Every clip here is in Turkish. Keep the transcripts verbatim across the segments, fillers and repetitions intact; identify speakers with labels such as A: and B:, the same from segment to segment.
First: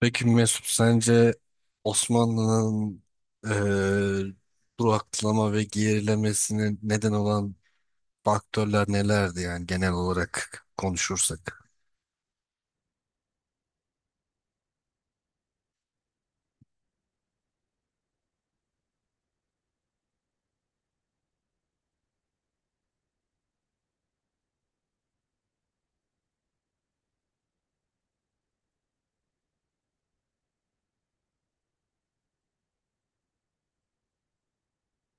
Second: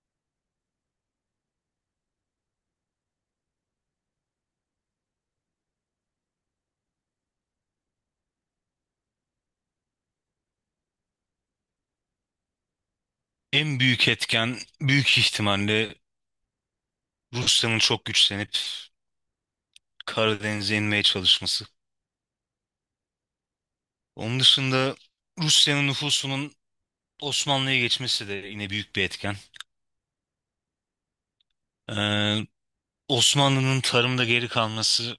A: Peki Mesut, sence Osmanlı'nın eee duraklama ve gerilemesine neden olan faktörler nelerdi, yani genel olarak konuşursak?
B: En büyük etken büyük ihtimalle Rusya'nın çok güçlenip Karadeniz'e inmeye çalışması. Onun dışında Rusya'nın nüfusunun Osmanlı'ya geçmesi de yine büyük bir etken. Ee, Osmanlı'nın tarımda geri kalması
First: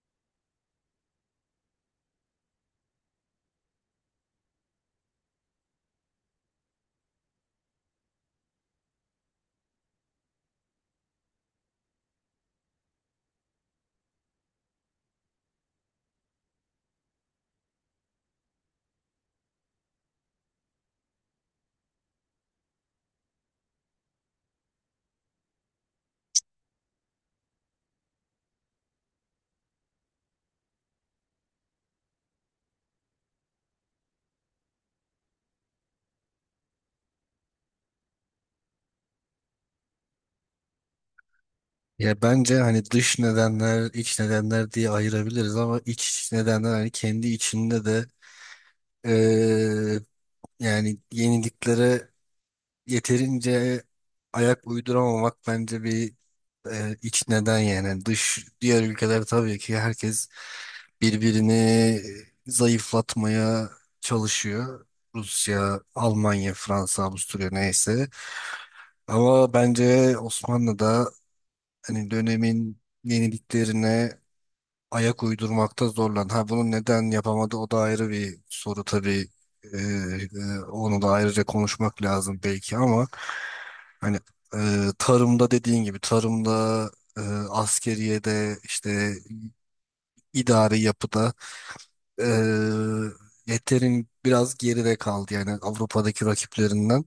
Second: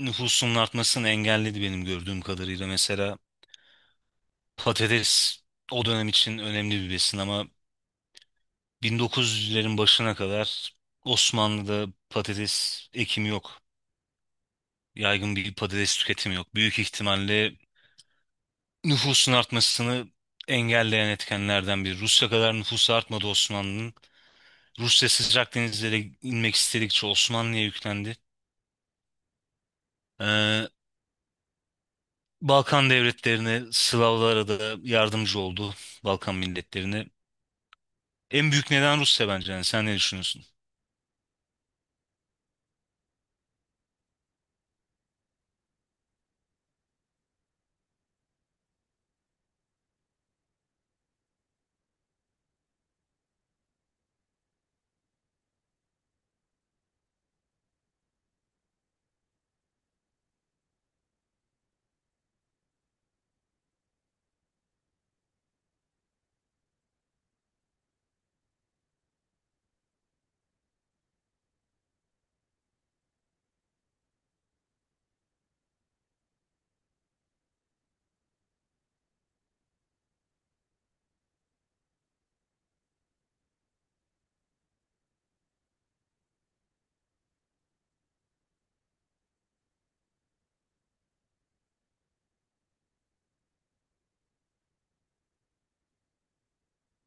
B: nüfusunun artmasını engelledi benim gördüğüm kadarıyla. Mesela patates o dönem için önemli bir besin ama bin dokuz yüzlerin başına kadar Osmanlı'da patates ekimi yok. Yaygın bir patates tüketimi yok. Büyük ihtimalle nüfusun artmasını engelleyen etkenlerden biri. Rusya kadar nüfusu artmadı Osmanlı'nın. Rusya sıcak denizlere inmek istedikçe Osmanlı'ya yüklendi. Ee, Balkan devletlerine, Slavlara da yardımcı oldu. Balkan milletlerine. En büyük neden Rusya bence. Yani sen ne düşünüyorsun?
A: Ya bence hani dış nedenler, iç nedenler diye ayırabiliriz ama iç nedenler hani kendi içinde de eee, yani yeniliklere yeterince ayak uyduramamak bence bir e, iç neden. Yani dış, diğer ülkeler tabii ki herkes birbirini zayıflatmaya çalışıyor. Rusya, Almanya, Fransa, Avusturya neyse. Ama bence Osmanlı da hani dönemin yeniliklerine ayak uydurmakta zorlandı. Ha bunu neden yapamadı o da ayrı bir soru tabii. E, e, onu da ayrıca konuşmak lazım belki ama hani e, tarımda, dediğin gibi tarımda, e, askeriyede, işte idari yapıda e, yeterin biraz geride kaldı yani Avrupa'daki rakiplerinden,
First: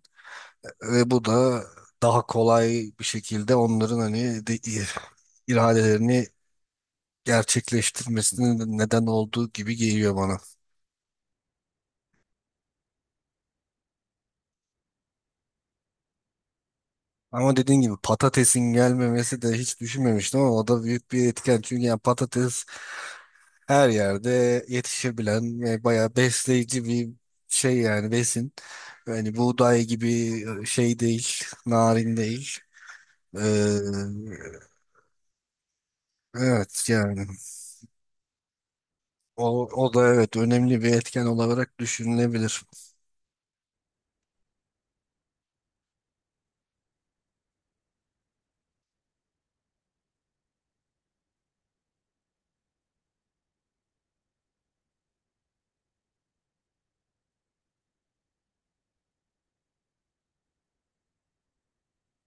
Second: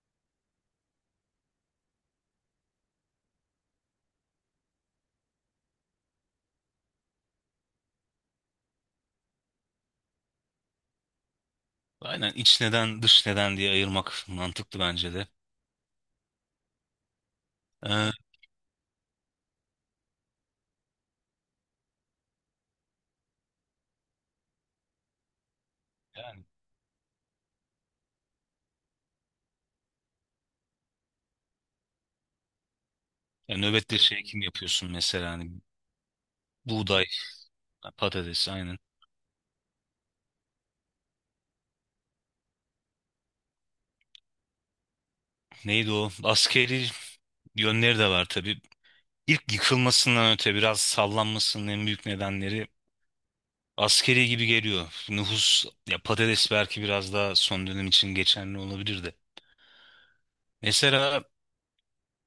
A: ve bu da daha kolay bir şekilde onların hani de, iradelerini gerçekleştirmesine neden olduğu gibi geliyor bana.
B: Aynen, iç neden, dış neden diye ayırmak mantıklı bence de.
A: Ama dediğin gibi
B: Ee,
A: patatesin gelmemesi de, hiç düşünmemiştim ama o da büyük bir etken. Çünkü yani patates her yerde yetişebilen ve bayağı
B: yani,
A: besleyici bir şey, yani besin. Yani buğday gibi e, şey değil, narin değil. Ee,
B: yani nöbette şey kim yapıyorsun mesela hani
A: evet
B: buğday,
A: yani
B: patates aynen.
A: o, o da evet önemli bir etken olarak düşünülebilir.
B: Neydi o? Askeri yönleri de var tabii. İlk yıkılmasından öte biraz sallanmasının en büyük nedenleri askeri gibi geliyor. Nüfus, ya patates belki biraz daha son dönem için geçerli olabilir de. Mesela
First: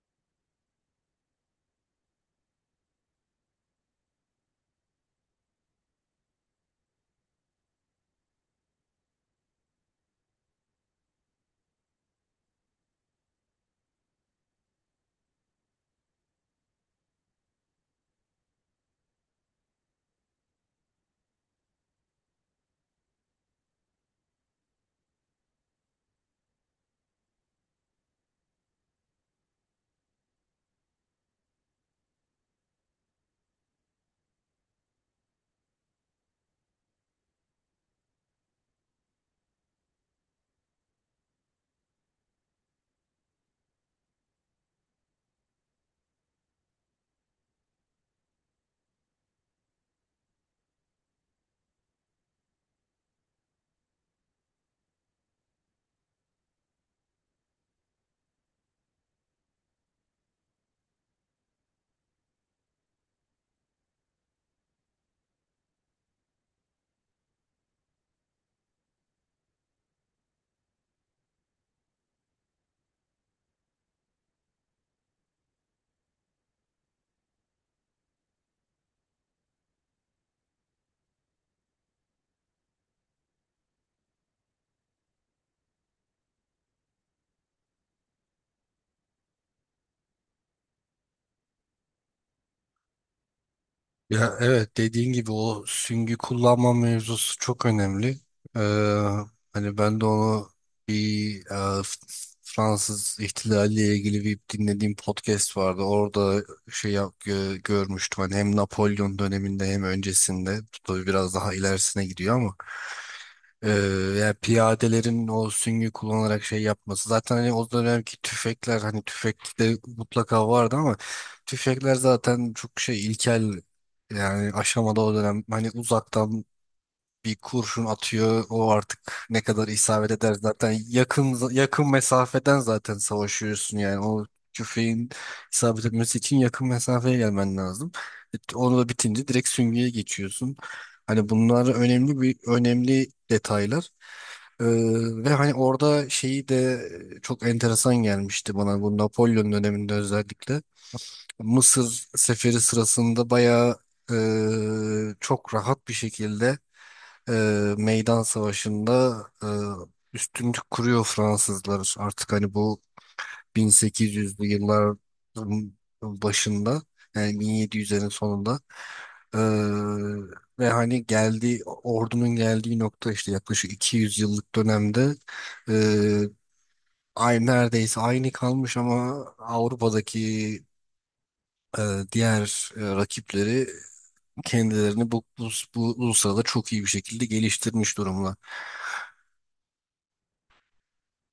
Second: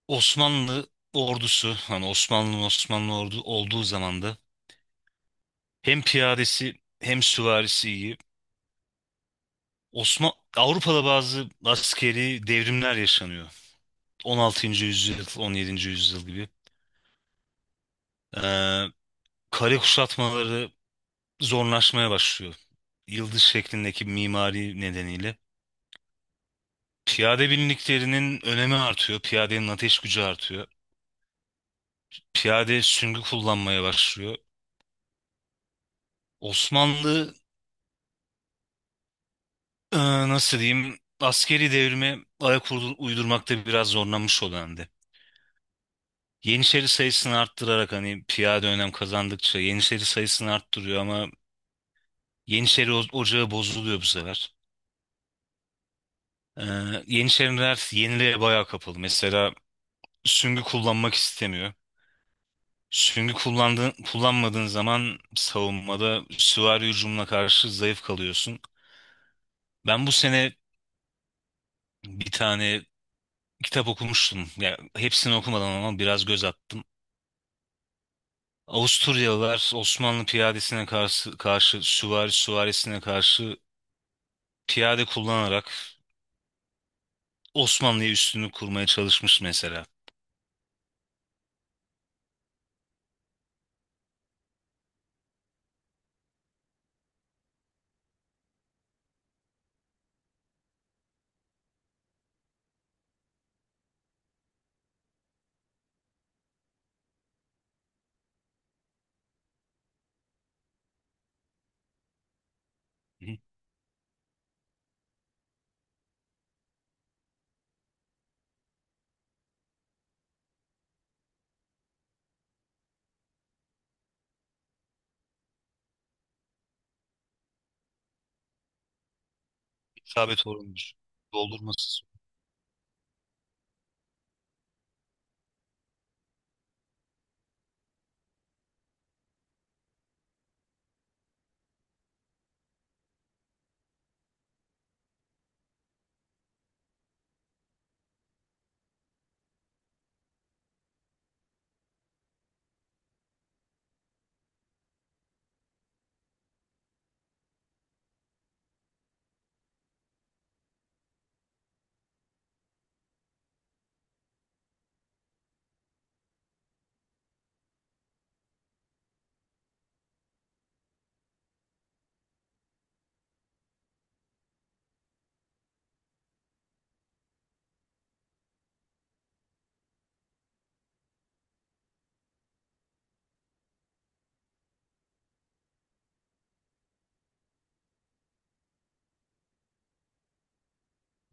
B: Osmanlı ordusu, hani Osmanlı Osmanlı ordu olduğu zaman da hem piyadesi hem süvarisi iyi. Osman Avrupa'da bazı askeri devrimler yaşanıyor. on altıncı yüzyıl, on yedinci yüzyıl gibi. Ee, kale kuşatmaları zorlaşmaya başlıyor. Yıldız şeklindeki mimari nedeniyle. Piyade binliklerinin önemi artıyor. Piyadenin ateş gücü artıyor. Piyade süngü kullanmaya başlıyor. Osmanlı e, nasıl diyeyim askeri devrime ayak uydur- uydurmakta biraz zorlanmış o dönemde. Yeniçeri sayısını arttırarak hani piyade önem kazandıkça Yeniçeri sayısını arttırıyor ama Yeniçeri o- ocağı bozuluyor bu sefer. E, Yeniçeriler yeniliğe bayağı kapalı. Mesela süngü kullanmak istemiyor. Süngü kullandığın, kullanmadığın zaman savunmada süvari hücumuna karşı zayıf kalıyorsun. Ben bu sene bir tane kitap okumuştum. Ya hepsini okumadan ama biraz göz attım. Avusturyalılar Osmanlı piyadesine karşı, karşı süvari süvarisine karşı piyade kullanarak Osmanlı'ya üstünlük kurmaya çalışmış mesela.
A: Ya evet, dediğin gibi o süngü kullanma mevzusu çok önemli. Ee, hani ben de onu bir e, F- Fransız ihtilaliyle ilgili bir dinlediğim podcast vardı. Orada şey yap, gö- görmüştüm. Hani hem Napolyon döneminde hem öncesinde. Tabii biraz daha ilerisine gidiyor ama.
B: Hı.
A: Ee, yani piyadelerin o süngü kullanarak şey yapması. Zaten hani o dönemki tüfekler, hani tüfek de mutlaka vardı ama tüfekler zaten çok şey ilkel yani aşamada o dönem. Hani uzaktan bir kurşun atıyor. O artık ne kadar isabet eder,
B: İsabet
A: zaten
B: olmuş.
A: yakın yakın
B: Doldurması.
A: mesafeden zaten savaşıyorsun yani. O tüfeğin isabet etmesi için yakın mesafeye gelmen lazım. E, Onu da bitince direkt süngüye geçiyorsun. Hani bunlar önemli bir önemli detaylar. Ee, ve hani orada şeyi de çok enteresan gelmişti bana, bu Napolyon döneminde özellikle. Mısır seferi sırasında bayağı e, çok rahat bir şekilde e, meydan savaşında e, üstünlük kuruyor Fransızlar. Artık hani bu bin sekiz yüzlü yılların başında, yani bin yedi yüzlerin sonunda, e, ve hani geldiği ordunun geldiği nokta, işte yaklaşık iki yüz yıllık dönemde e, aynı neredeyse aynı kalmış ama Avrupa'daki e, diğer e, rakipleri kendilerini bu, bu, bu, bu sırada çok iyi bir şekilde geliştirmiş durumda.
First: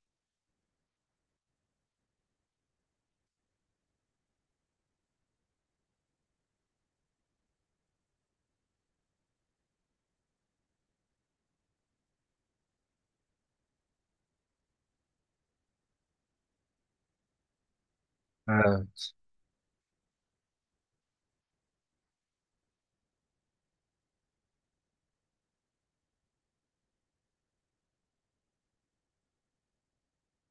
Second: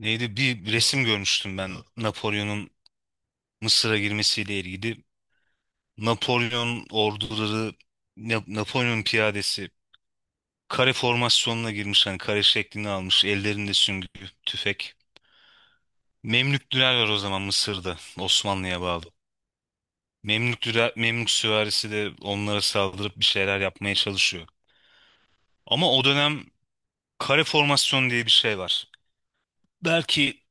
B: Neydi? Bir resim görmüştüm ben Napolyon'un Mısır'a girmesiyle ilgili. Napolyon orduları, Na- Napolyon piyadesi kare formasyonuna girmiş, hani kare şeklini almış. Ellerinde süngü, tüfek. Memlüktüler var o zaman Mısır'da, Osmanlı'ya bağlı.
A: Evet.
B: Memlüktüler, Memlük süvarisi de onlara saldırıp bir şeyler yapmaya çalışıyor. Ama o dönem kare formasyon diye bir şey var. Belki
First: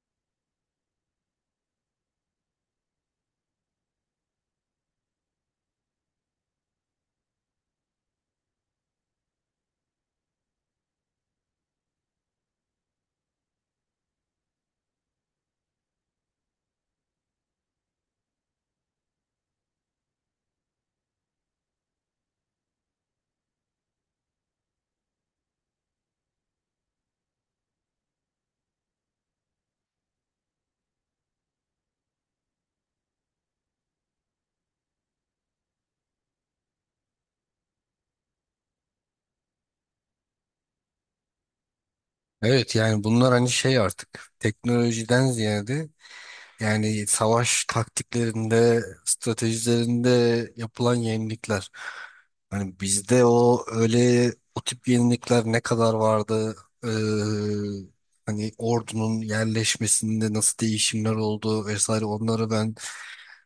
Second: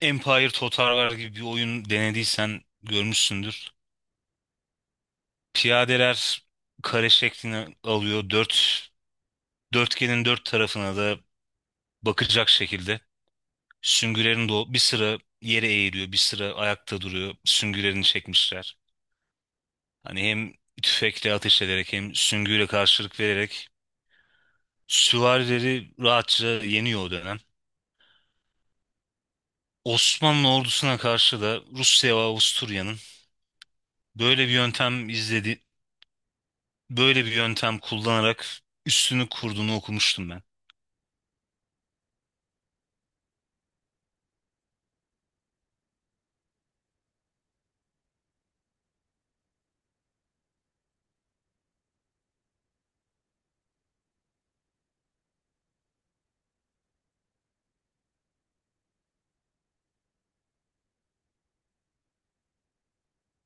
B: Empire Total War gibi bir oyun denediysen görmüşsündür. Piyadeler kare şeklini alıyor. Dört, dörtgenin dört tarafına da bakacak şekilde. Süngülerin de o- bir sıra yere eğiliyor, bir sıra ayakta duruyor. Süngülerini çekmişler. Hani hem tüfekle ateş ederek hem süngüyle karşılık vererek süvarileri rahatça yeniyor o dönem. Osmanlı ordusuna karşı da Rusya ve Avusturya'nın böyle bir yöntem izledi, böyle bir yöntem kullanarak üstünü kurduğunu okumuştum ben.
A: Evet yani bunlar hani şey artık teknolojiden ziyade yani savaş taktiklerinde, stratejilerinde yapılan yenilikler. Hani bizde o öyle o tip yenilikler ne kadar vardı? Ee, hani ordunun yerleşmesinde nasıl değişimler oldu vesaire, onları ben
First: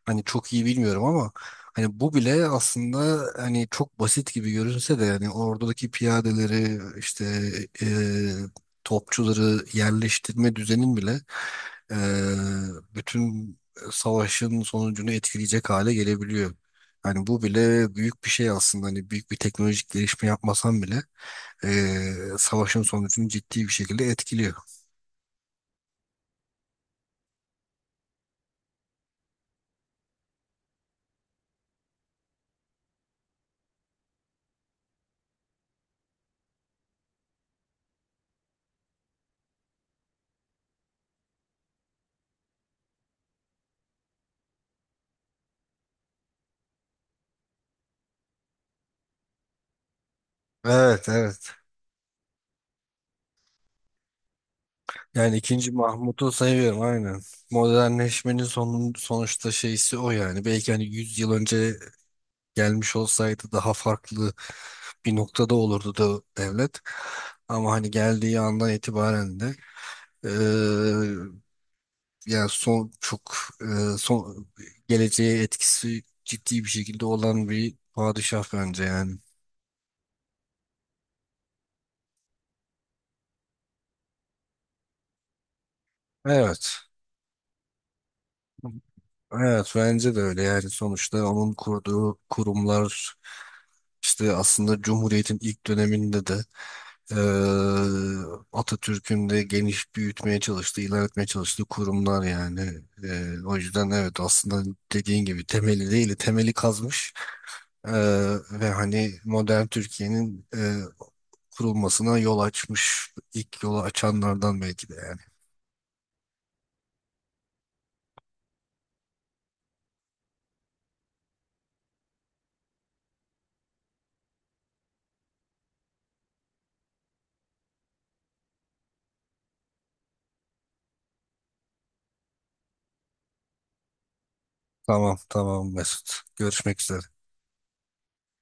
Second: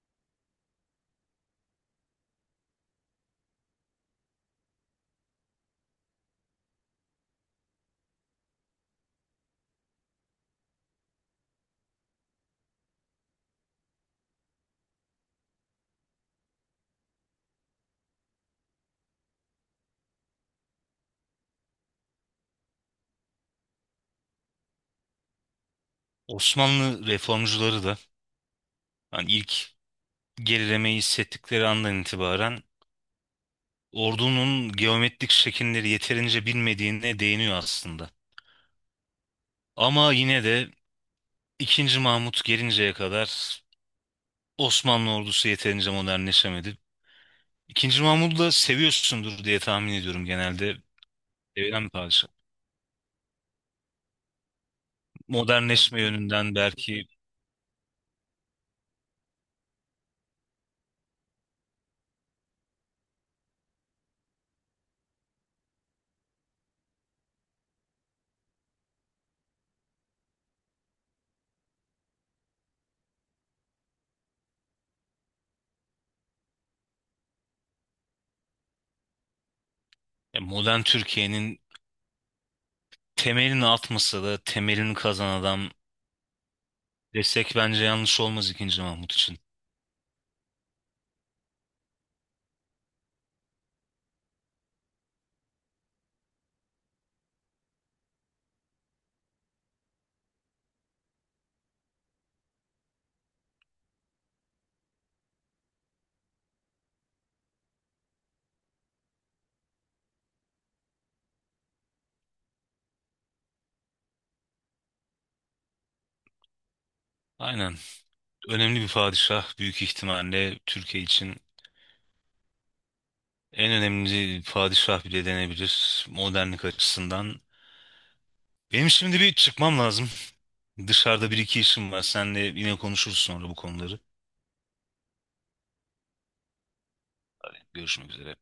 A: hani çok iyi bilmiyorum ama hani bu bile aslında, hani çok basit gibi görünse de, yani oradaki piyadeleri işte e, topçuları yerleştirme düzenin bile e, bütün savaşın sonucunu etkileyecek hale gelebiliyor. Hani bu bile büyük bir şey aslında, hani büyük bir teknolojik gelişme yapmasan bile e, savaşın sonucunu ciddi bir şekilde etkiliyor.
B: Osmanlı reformcuları da hani ilk gerilemeyi hissettikleri andan itibaren ordunun geometrik şekilleri yeterince bilmediğine değiniyor aslında. Ama yine de ikinci. Mahmut gelinceye kadar Osmanlı ordusu yeterince modernleşemedi. ikinci. Mahmud'u da seviyorsundur diye tahmin ediyorum genelde.
A: Evet, evet.
B: Sevilen bir padişah.
A: Yani ikinci
B: Modernleşme
A: Mahmut'u
B: yönünden
A: sayıyorum,
B: belki
A: aynen. Modernleşmenin son, sonuçta şeysi o yani. Belki hani yüz yıl önce gelmiş olsaydı daha farklı bir noktada olurdu da devlet. Ama hani geldiği andan itibaren de eee, yani son çok eee, son geleceğe etkisi ciddi bir şekilde olan bir padişah bence yani.
B: ya modern Türkiye'nin temelini atmasa da temelini kazan adam
A: Evet.
B: desek bence yanlış olmaz ikinci. Mahmut için.
A: Evet bence de öyle, yani sonuçta onun kurduğu kurumlar işte aslında Cumhuriyet'in ilk döneminde de Eee, Atatürk'ün de geniş, büyütmeye çalıştığı, ilerletmeye çalıştığı kurumlar yani. Eee, o yüzden evet, aslında dediğin gibi temeli değil, temeli kazmış Eee, ve hani modern Türkiye'nin eee, kurulmasına yol açmış, ilk yolu açanlardan belki de yani.
B: Aynen. Önemli bir padişah, büyük ihtimalle Türkiye için en önemli padişah bile denebilir modernlik açısından. Benim şimdi bir çıkmam lazım. Dışarıda bir iki işim var. Senle yine konuşuruz sonra bu konuları.
A: Tamam, tamam Mesut. Görüşmek üzere.
B: Görüşmek üzere.